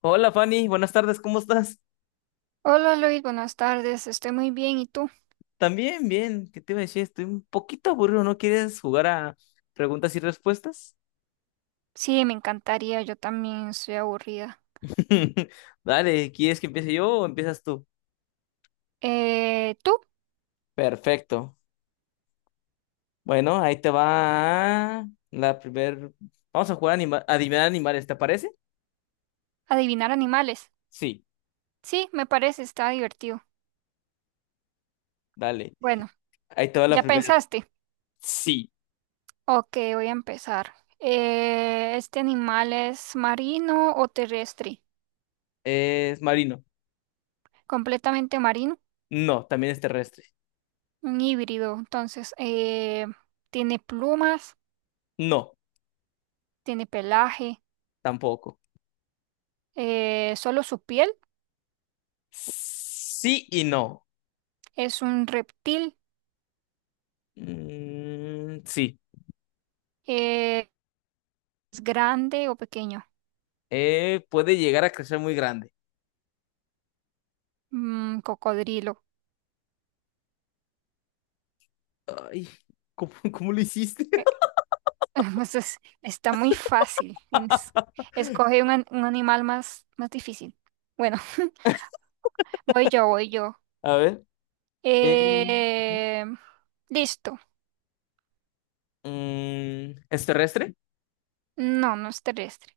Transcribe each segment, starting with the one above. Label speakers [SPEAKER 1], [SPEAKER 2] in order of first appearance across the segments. [SPEAKER 1] Hola Fanny, buenas tardes, ¿cómo estás?
[SPEAKER 2] Hola Luis, buenas tardes, estoy muy bien, ¿y tú?
[SPEAKER 1] También, bien, ¿qué te iba a decir? Estoy un poquito aburrido, ¿no quieres jugar a preguntas y respuestas?
[SPEAKER 2] Sí, me encantaría, yo también estoy aburrida.
[SPEAKER 1] Dale, ¿quieres que empiece yo o empiezas tú?
[SPEAKER 2] ¿Tú?
[SPEAKER 1] Perfecto. Bueno, ahí te va la primer... Vamos a jugar a adivinar animales, ¿te parece?
[SPEAKER 2] Adivinar animales.
[SPEAKER 1] Sí,
[SPEAKER 2] Sí, me parece, está divertido.
[SPEAKER 1] dale.
[SPEAKER 2] Bueno,
[SPEAKER 1] Ahí te va la
[SPEAKER 2] ¿ya
[SPEAKER 1] primera.
[SPEAKER 2] pensaste?
[SPEAKER 1] Sí.
[SPEAKER 2] Ok, voy a empezar. ¿Este animal es marino o terrestre?
[SPEAKER 1] ¿Es marino?
[SPEAKER 2] Completamente marino,
[SPEAKER 1] No, también es terrestre.
[SPEAKER 2] un híbrido. Entonces, ¿tiene plumas?
[SPEAKER 1] No,
[SPEAKER 2] ¿Tiene pelaje?
[SPEAKER 1] tampoco.
[SPEAKER 2] ¿Solo su piel?
[SPEAKER 1] Sí y no.
[SPEAKER 2] ¿Es un reptil?
[SPEAKER 1] Mm, sí.
[SPEAKER 2] Eh, ¿Es grande o pequeño?
[SPEAKER 1] Puede llegar a crecer muy grande.
[SPEAKER 2] Mm, cocodrilo.
[SPEAKER 1] Ay, cómo lo hiciste?
[SPEAKER 2] Eh, pues está muy fácil. Escoge un animal más, más difícil. Bueno, voy yo.
[SPEAKER 1] A ver. eh, Ujú.
[SPEAKER 2] Eh, Listo.
[SPEAKER 1] Mm, ¿es terrestre?
[SPEAKER 2] No, no es terrestre.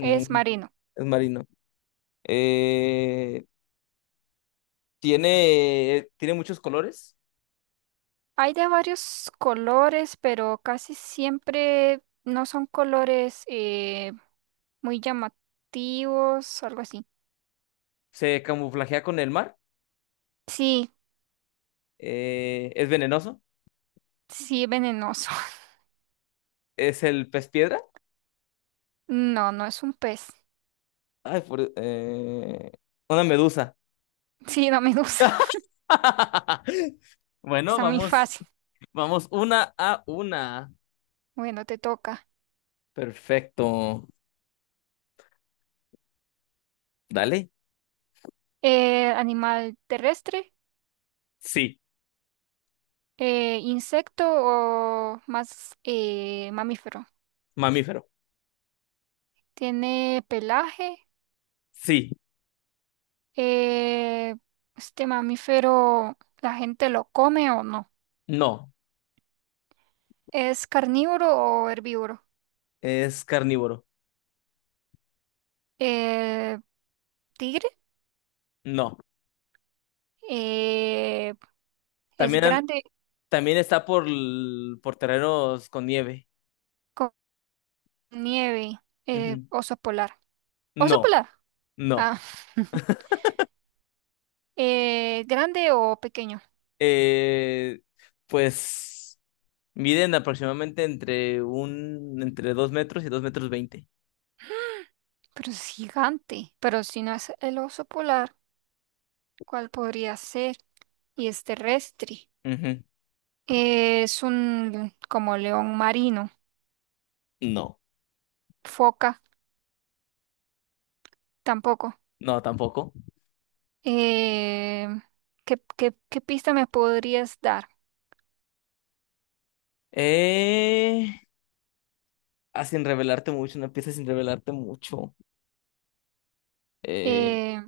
[SPEAKER 2] Es marino.
[SPEAKER 1] es marino. Eh, tiene muchos colores?
[SPEAKER 2] Hay de varios colores, pero casi siempre no son colores muy llamativos, algo así.
[SPEAKER 1] ¿Se camuflajea con el mar?
[SPEAKER 2] Sí,
[SPEAKER 1] ¿Es venenoso?
[SPEAKER 2] sí, venenoso.
[SPEAKER 1] ¿Es el pez piedra?
[SPEAKER 2] No, no es un pez.
[SPEAKER 1] Ay, una medusa.
[SPEAKER 2] Sí, no me gusta.
[SPEAKER 1] Bueno,
[SPEAKER 2] Está muy
[SPEAKER 1] vamos,
[SPEAKER 2] fácil.
[SPEAKER 1] vamos una a una.
[SPEAKER 2] Bueno, te toca.
[SPEAKER 1] Perfecto. Dale.
[SPEAKER 2] ¿Animal terrestre?
[SPEAKER 1] Sí,
[SPEAKER 2] ¿Insecto o más mamífero?
[SPEAKER 1] mamífero.
[SPEAKER 2] ¿Tiene pelaje?
[SPEAKER 1] Sí.
[SPEAKER 2] Eh, ¿Este mamífero la gente lo come o no?
[SPEAKER 1] No,
[SPEAKER 2] ¿Es carnívoro o herbívoro?
[SPEAKER 1] es carnívoro.
[SPEAKER 2] Eh, ¿Tigre?
[SPEAKER 1] No.
[SPEAKER 2] Eh, ¿Es
[SPEAKER 1] También,
[SPEAKER 2] grande
[SPEAKER 1] también está por, por terrenos con nieve.
[SPEAKER 2] con nieve?
[SPEAKER 1] Ujú.
[SPEAKER 2] ¿Oso polar? ¿Oso
[SPEAKER 1] No,
[SPEAKER 2] polar?
[SPEAKER 1] no.
[SPEAKER 2] Ah. ¿Grande o pequeño?
[SPEAKER 1] Eh, pues miden aproximadamente entre un, entre dos metros y dos metros veinte.
[SPEAKER 2] Pero es gigante. Pero si no es el oso polar, ¿cuál podría ser? Y es terrestre.
[SPEAKER 1] Ujú.
[SPEAKER 2] Es un como león marino.
[SPEAKER 1] No,
[SPEAKER 2] Foca, tampoco.
[SPEAKER 1] no, tampoco.
[SPEAKER 2] Eh, ¿Qué, qué pista me podrías dar?
[SPEAKER 1] Eh, Sin revelarte mucho, una pieza sin revelarte mucho. Eh,
[SPEAKER 2] Eh,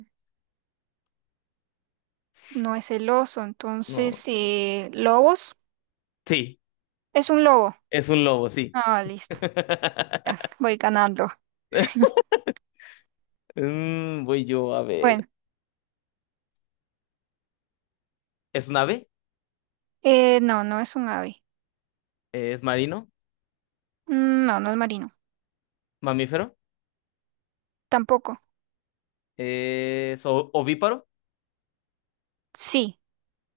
[SPEAKER 2] no es el oso,
[SPEAKER 1] no.
[SPEAKER 2] entonces, ¿lobos?
[SPEAKER 1] Sí,
[SPEAKER 2] Es un lobo.
[SPEAKER 1] es un lobo, sí.
[SPEAKER 2] Ah, listo. Voy ganando.
[SPEAKER 1] Mm, voy yo a ver.
[SPEAKER 2] Bueno,
[SPEAKER 1] ¿Es un ave?
[SPEAKER 2] no, no es un ave.
[SPEAKER 1] Es marino,
[SPEAKER 2] Mm, no, no es marino.
[SPEAKER 1] mamífero,
[SPEAKER 2] Tampoco.
[SPEAKER 1] es ovíparo,
[SPEAKER 2] Sí,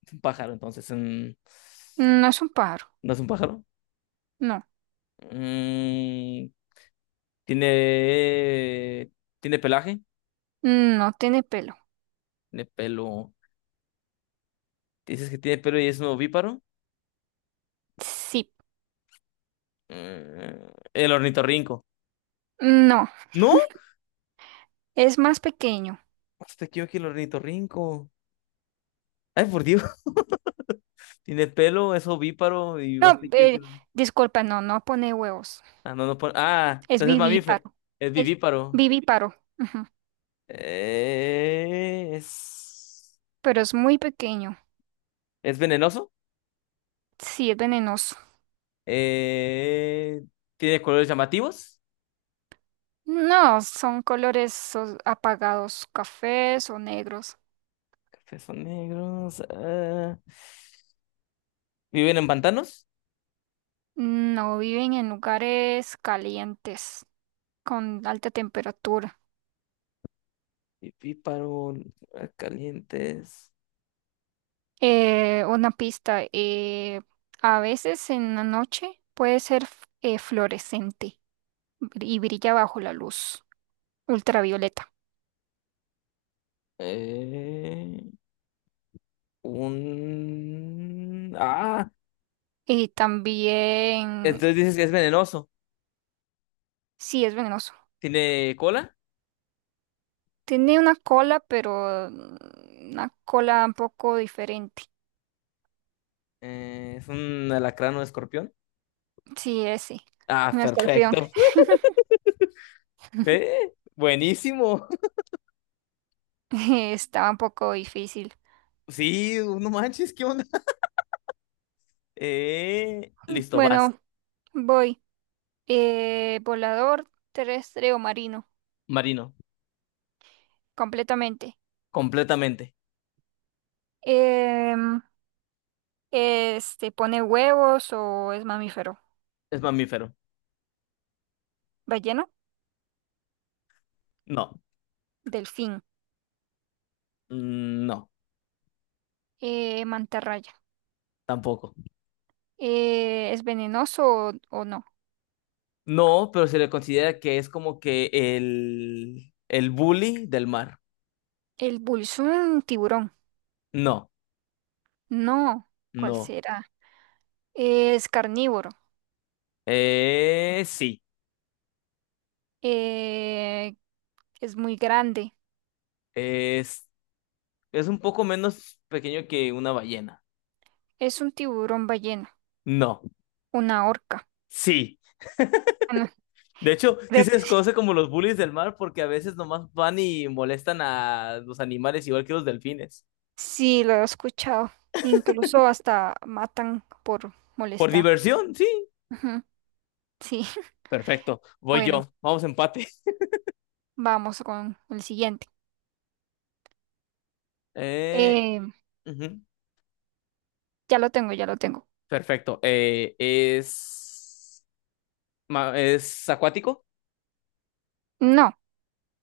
[SPEAKER 1] es un pájaro, entonces mm,
[SPEAKER 2] no es un pájaro.
[SPEAKER 1] no es un pájaro.
[SPEAKER 2] No.
[SPEAKER 1] Mm, tiene, tiene pelaje,
[SPEAKER 2] No tiene pelo.
[SPEAKER 1] tiene pelo. Dices que tiene pelo y es un ovíparo.
[SPEAKER 2] Sí.
[SPEAKER 1] Mm, el ornitorrinco.
[SPEAKER 2] No,
[SPEAKER 1] ¿No?
[SPEAKER 2] es más pequeño.
[SPEAKER 1] Más pequeño que el ornitorrinco. Ay, por Dios. Tiene pelo, es ovíparo y más
[SPEAKER 2] No,
[SPEAKER 1] pequeño que el ornitorrinco.
[SPEAKER 2] disculpa, no, no pone huevos.
[SPEAKER 1] Ah, no, Ah,
[SPEAKER 2] Es
[SPEAKER 1] entonces es mamífero.
[SPEAKER 2] vivíparo.
[SPEAKER 1] Es
[SPEAKER 2] Es
[SPEAKER 1] vivíparo.
[SPEAKER 2] vivíparo. Ujú,
[SPEAKER 1] Eh, es...
[SPEAKER 2] pero es muy pequeño.
[SPEAKER 1] ¿Es venenoso?
[SPEAKER 2] Sí, es venenoso.
[SPEAKER 1] Eh, Tiene colores llamativos.
[SPEAKER 2] No, son colores apagados, cafés o negros.
[SPEAKER 1] Cafés son negros. Ah, viven en pantanos.
[SPEAKER 2] No viven en lugares calientes, con alta temperatura.
[SPEAKER 1] Pipíparo, calientes.
[SPEAKER 2] Una pista, a veces en la noche puede ser fluorescente. Y brilla bajo la luz ultravioleta.
[SPEAKER 1] Eh, un. Ah,
[SPEAKER 2] Y también,
[SPEAKER 1] entonces dices que es venenoso.
[SPEAKER 2] sí, es venenoso.
[SPEAKER 1] Tiene cola.
[SPEAKER 2] Tiene una cola, pero mm, una cola un poco diferente.
[SPEAKER 1] Es un alacrán o escorpión.
[SPEAKER 2] Sí, ese.
[SPEAKER 1] Ah,
[SPEAKER 2] Un escorpión.
[SPEAKER 1] perfecto. Ve, buenísimo.
[SPEAKER 2] Estaba un poco difícil.
[SPEAKER 1] Sí, no manches, ¿qué onda? Listo, vas.
[SPEAKER 2] Bueno, voy. ¿Volador terrestre o marino,
[SPEAKER 1] Marino,
[SPEAKER 2] completamente?
[SPEAKER 1] completamente.
[SPEAKER 2] Em, ¿Este pone huevos o es mamífero?
[SPEAKER 1] Es mamífero.
[SPEAKER 2] Ballena,
[SPEAKER 1] No.
[SPEAKER 2] delfín,
[SPEAKER 1] Mm, no,
[SPEAKER 2] mantarraya.
[SPEAKER 1] tampoco.
[SPEAKER 2] ¿Es venenoso o no?
[SPEAKER 1] No, pero se le considera que es como que el bully del mar.
[SPEAKER 2] El bull es un tiburón.
[SPEAKER 1] No,
[SPEAKER 2] No, ¿cuál
[SPEAKER 1] no.
[SPEAKER 2] será? Es carnívoro.
[SPEAKER 1] Sí.
[SPEAKER 2] Eh, es muy grande.
[SPEAKER 1] Es, es un poco menos pequeño que una ballena.
[SPEAKER 2] Es un tiburón ballena,
[SPEAKER 1] No,
[SPEAKER 2] una orca.
[SPEAKER 1] sí.
[SPEAKER 2] Bueno,
[SPEAKER 1] De hecho, sí
[SPEAKER 2] creo
[SPEAKER 1] se
[SPEAKER 2] que sí.
[SPEAKER 1] desconoce como los bullies del mar porque a veces nomás van y molestan a los animales igual que los delfines.
[SPEAKER 2] Sí, lo he escuchado. Incluso hasta matan por
[SPEAKER 1] Por
[SPEAKER 2] molestar.
[SPEAKER 1] diversión, sí.
[SPEAKER 2] Ujú, sí,
[SPEAKER 1] Perfecto. Voy
[SPEAKER 2] bueno,
[SPEAKER 1] yo. Vamos empate.
[SPEAKER 2] vamos con el siguiente.
[SPEAKER 1] Eh,
[SPEAKER 2] Eh,
[SPEAKER 1] ujú.
[SPEAKER 2] ya lo tengo, ya lo tengo.
[SPEAKER 1] Perfecto. Es. Es acuático,
[SPEAKER 2] No,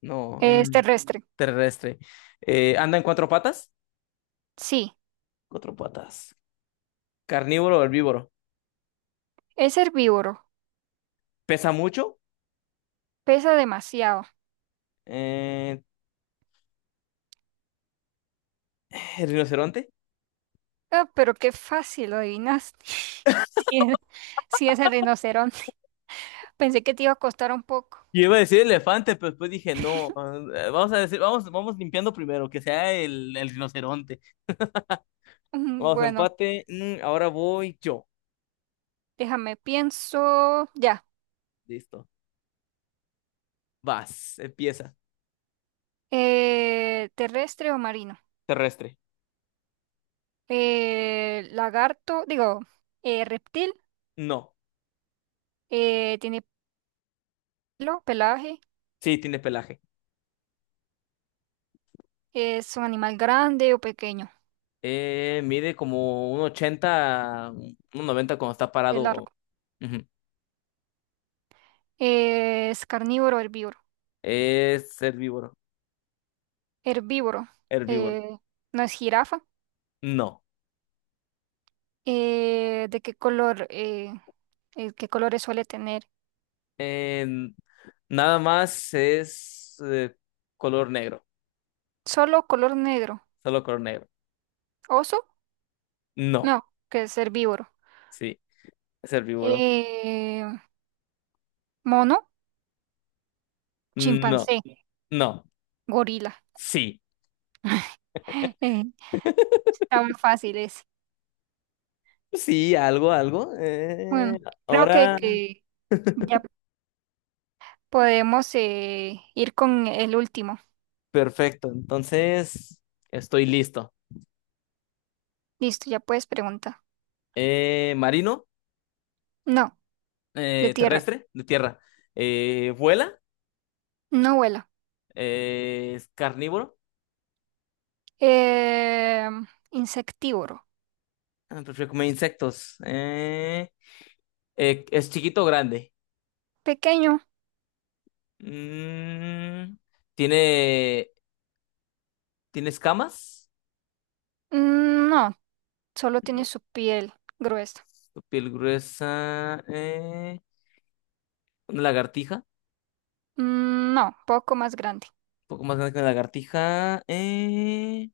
[SPEAKER 1] no,
[SPEAKER 2] es
[SPEAKER 1] un
[SPEAKER 2] terrestre.
[SPEAKER 1] terrestre. Anda en cuatro patas,
[SPEAKER 2] Sí,
[SPEAKER 1] cuatro patas. ¿Carnívoro o herbívoro?
[SPEAKER 2] es herbívoro.
[SPEAKER 1] Pesa mucho.
[SPEAKER 2] Pesa demasiado.
[SPEAKER 1] Eh, el rinoceronte.
[SPEAKER 2] Ah, pero qué fácil lo adivinaste. Sí, es sí es el rinoceronte. Pensé que te iba a costar un poco.
[SPEAKER 1] Yo iba a decir elefante, pero después dije no. Eh, vamos a decir, vamos, vamos limpiando primero, que sea el rinoceronte.
[SPEAKER 2] Mm,
[SPEAKER 1] Vamos,
[SPEAKER 2] bueno,
[SPEAKER 1] empate. Mm, ahora voy yo.
[SPEAKER 2] déjame, pienso. Ya.
[SPEAKER 1] Listo. Vas, empieza.
[SPEAKER 2] ¿Terrestre o marino?
[SPEAKER 1] Terrestre.
[SPEAKER 2] Lagarto, digo, reptil.
[SPEAKER 1] No.
[SPEAKER 2] ¿Tiene pelo, pelaje?
[SPEAKER 1] Sí, tiene pelaje.
[SPEAKER 2] ¿Es un animal grande o pequeño?
[SPEAKER 1] Mide como un 80 un 90 cuando está
[SPEAKER 2] Es
[SPEAKER 1] parado.
[SPEAKER 2] largo.
[SPEAKER 1] Ujú.
[SPEAKER 2] ¿Es carnívoro o herbívoro?
[SPEAKER 1] Es herbívoro.
[SPEAKER 2] Herbívoro.
[SPEAKER 1] Herbívoro.
[SPEAKER 2] Eh, ¿No es jirafa?
[SPEAKER 1] No.
[SPEAKER 2] ¿De qué color? ¿Qué colores suele tener?
[SPEAKER 1] Eh, nada más es color negro.
[SPEAKER 2] Solo color negro.
[SPEAKER 1] Solo color negro.
[SPEAKER 2] Oso,
[SPEAKER 1] No.
[SPEAKER 2] no, que es herbívoro.
[SPEAKER 1] Sí. Es herbívoro.
[SPEAKER 2] Eh, Mono,
[SPEAKER 1] No.
[SPEAKER 2] chimpancé,
[SPEAKER 1] No.
[SPEAKER 2] gorila.
[SPEAKER 1] Sí.
[SPEAKER 2] Eh, Está muy fácil ese.
[SPEAKER 1] Sí, algo, algo.
[SPEAKER 2] Bueno, creo
[SPEAKER 1] Ahora,
[SPEAKER 2] que ya podemos ir con el último.
[SPEAKER 1] perfecto. Entonces, estoy listo.
[SPEAKER 2] Listo, ya puedes preguntar.
[SPEAKER 1] Marino,
[SPEAKER 2] No, de tierra.
[SPEAKER 1] terrestre, de tierra. Vuela,
[SPEAKER 2] No vuela.
[SPEAKER 1] es carnívoro.
[SPEAKER 2] Eh, Insectívoro.
[SPEAKER 1] Ah, prefiero comer insectos. Eh, es chiquito o grande.
[SPEAKER 2] Pequeño.
[SPEAKER 1] Mm, ¿tiene, tiene escamas?
[SPEAKER 2] Mm, no, solo tiene
[SPEAKER 1] No,
[SPEAKER 2] su piel gruesa.
[SPEAKER 1] su piel gruesa. Una lagartija.
[SPEAKER 2] Mm, no, poco más grande.
[SPEAKER 1] Un poco más grande que una lagartija. eh,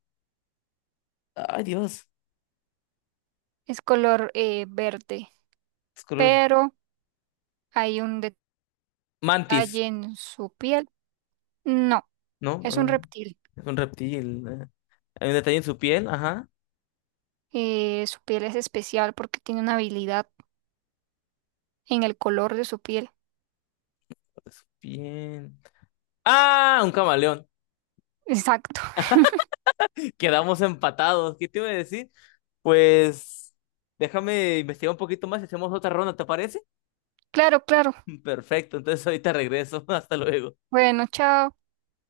[SPEAKER 1] ay, Dios.
[SPEAKER 2] Es color verde,
[SPEAKER 1] Es color.
[SPEAKER 2] pero hay un
[SPEAKER 1] Mantis,
[SPEAKER 2] detalle en su piel. No,
[SPEAKER 1] ¿no?
[SPEAKER 2] es
[SPEAKER 1] Ah,
[SPEAKER 2] un reptil.
[SPEAKER 1] es un reptil. Eh. Hay un detalle en su piel. Ajá.
[SPEAKER 2] Su piel es especial porque tiene una habilidad en el color de su piel.
[SPEAKER 1] Su piel. ¡Ah! Un camaleón.
[SPEAKER 2] Exacto.
[SPEAKER 1] Quedamos empatados. ¿Qué te iba a decir? Pues déjame investigar un poquito más y hacemos otra ronda, ¿te parece?
[SPEAKER 2] Claro, claro.
[SPEAKER 1] Perfecto, entonces ahorita regreso. Hasta luego.
[SPEAKER 2] Bueno, chao.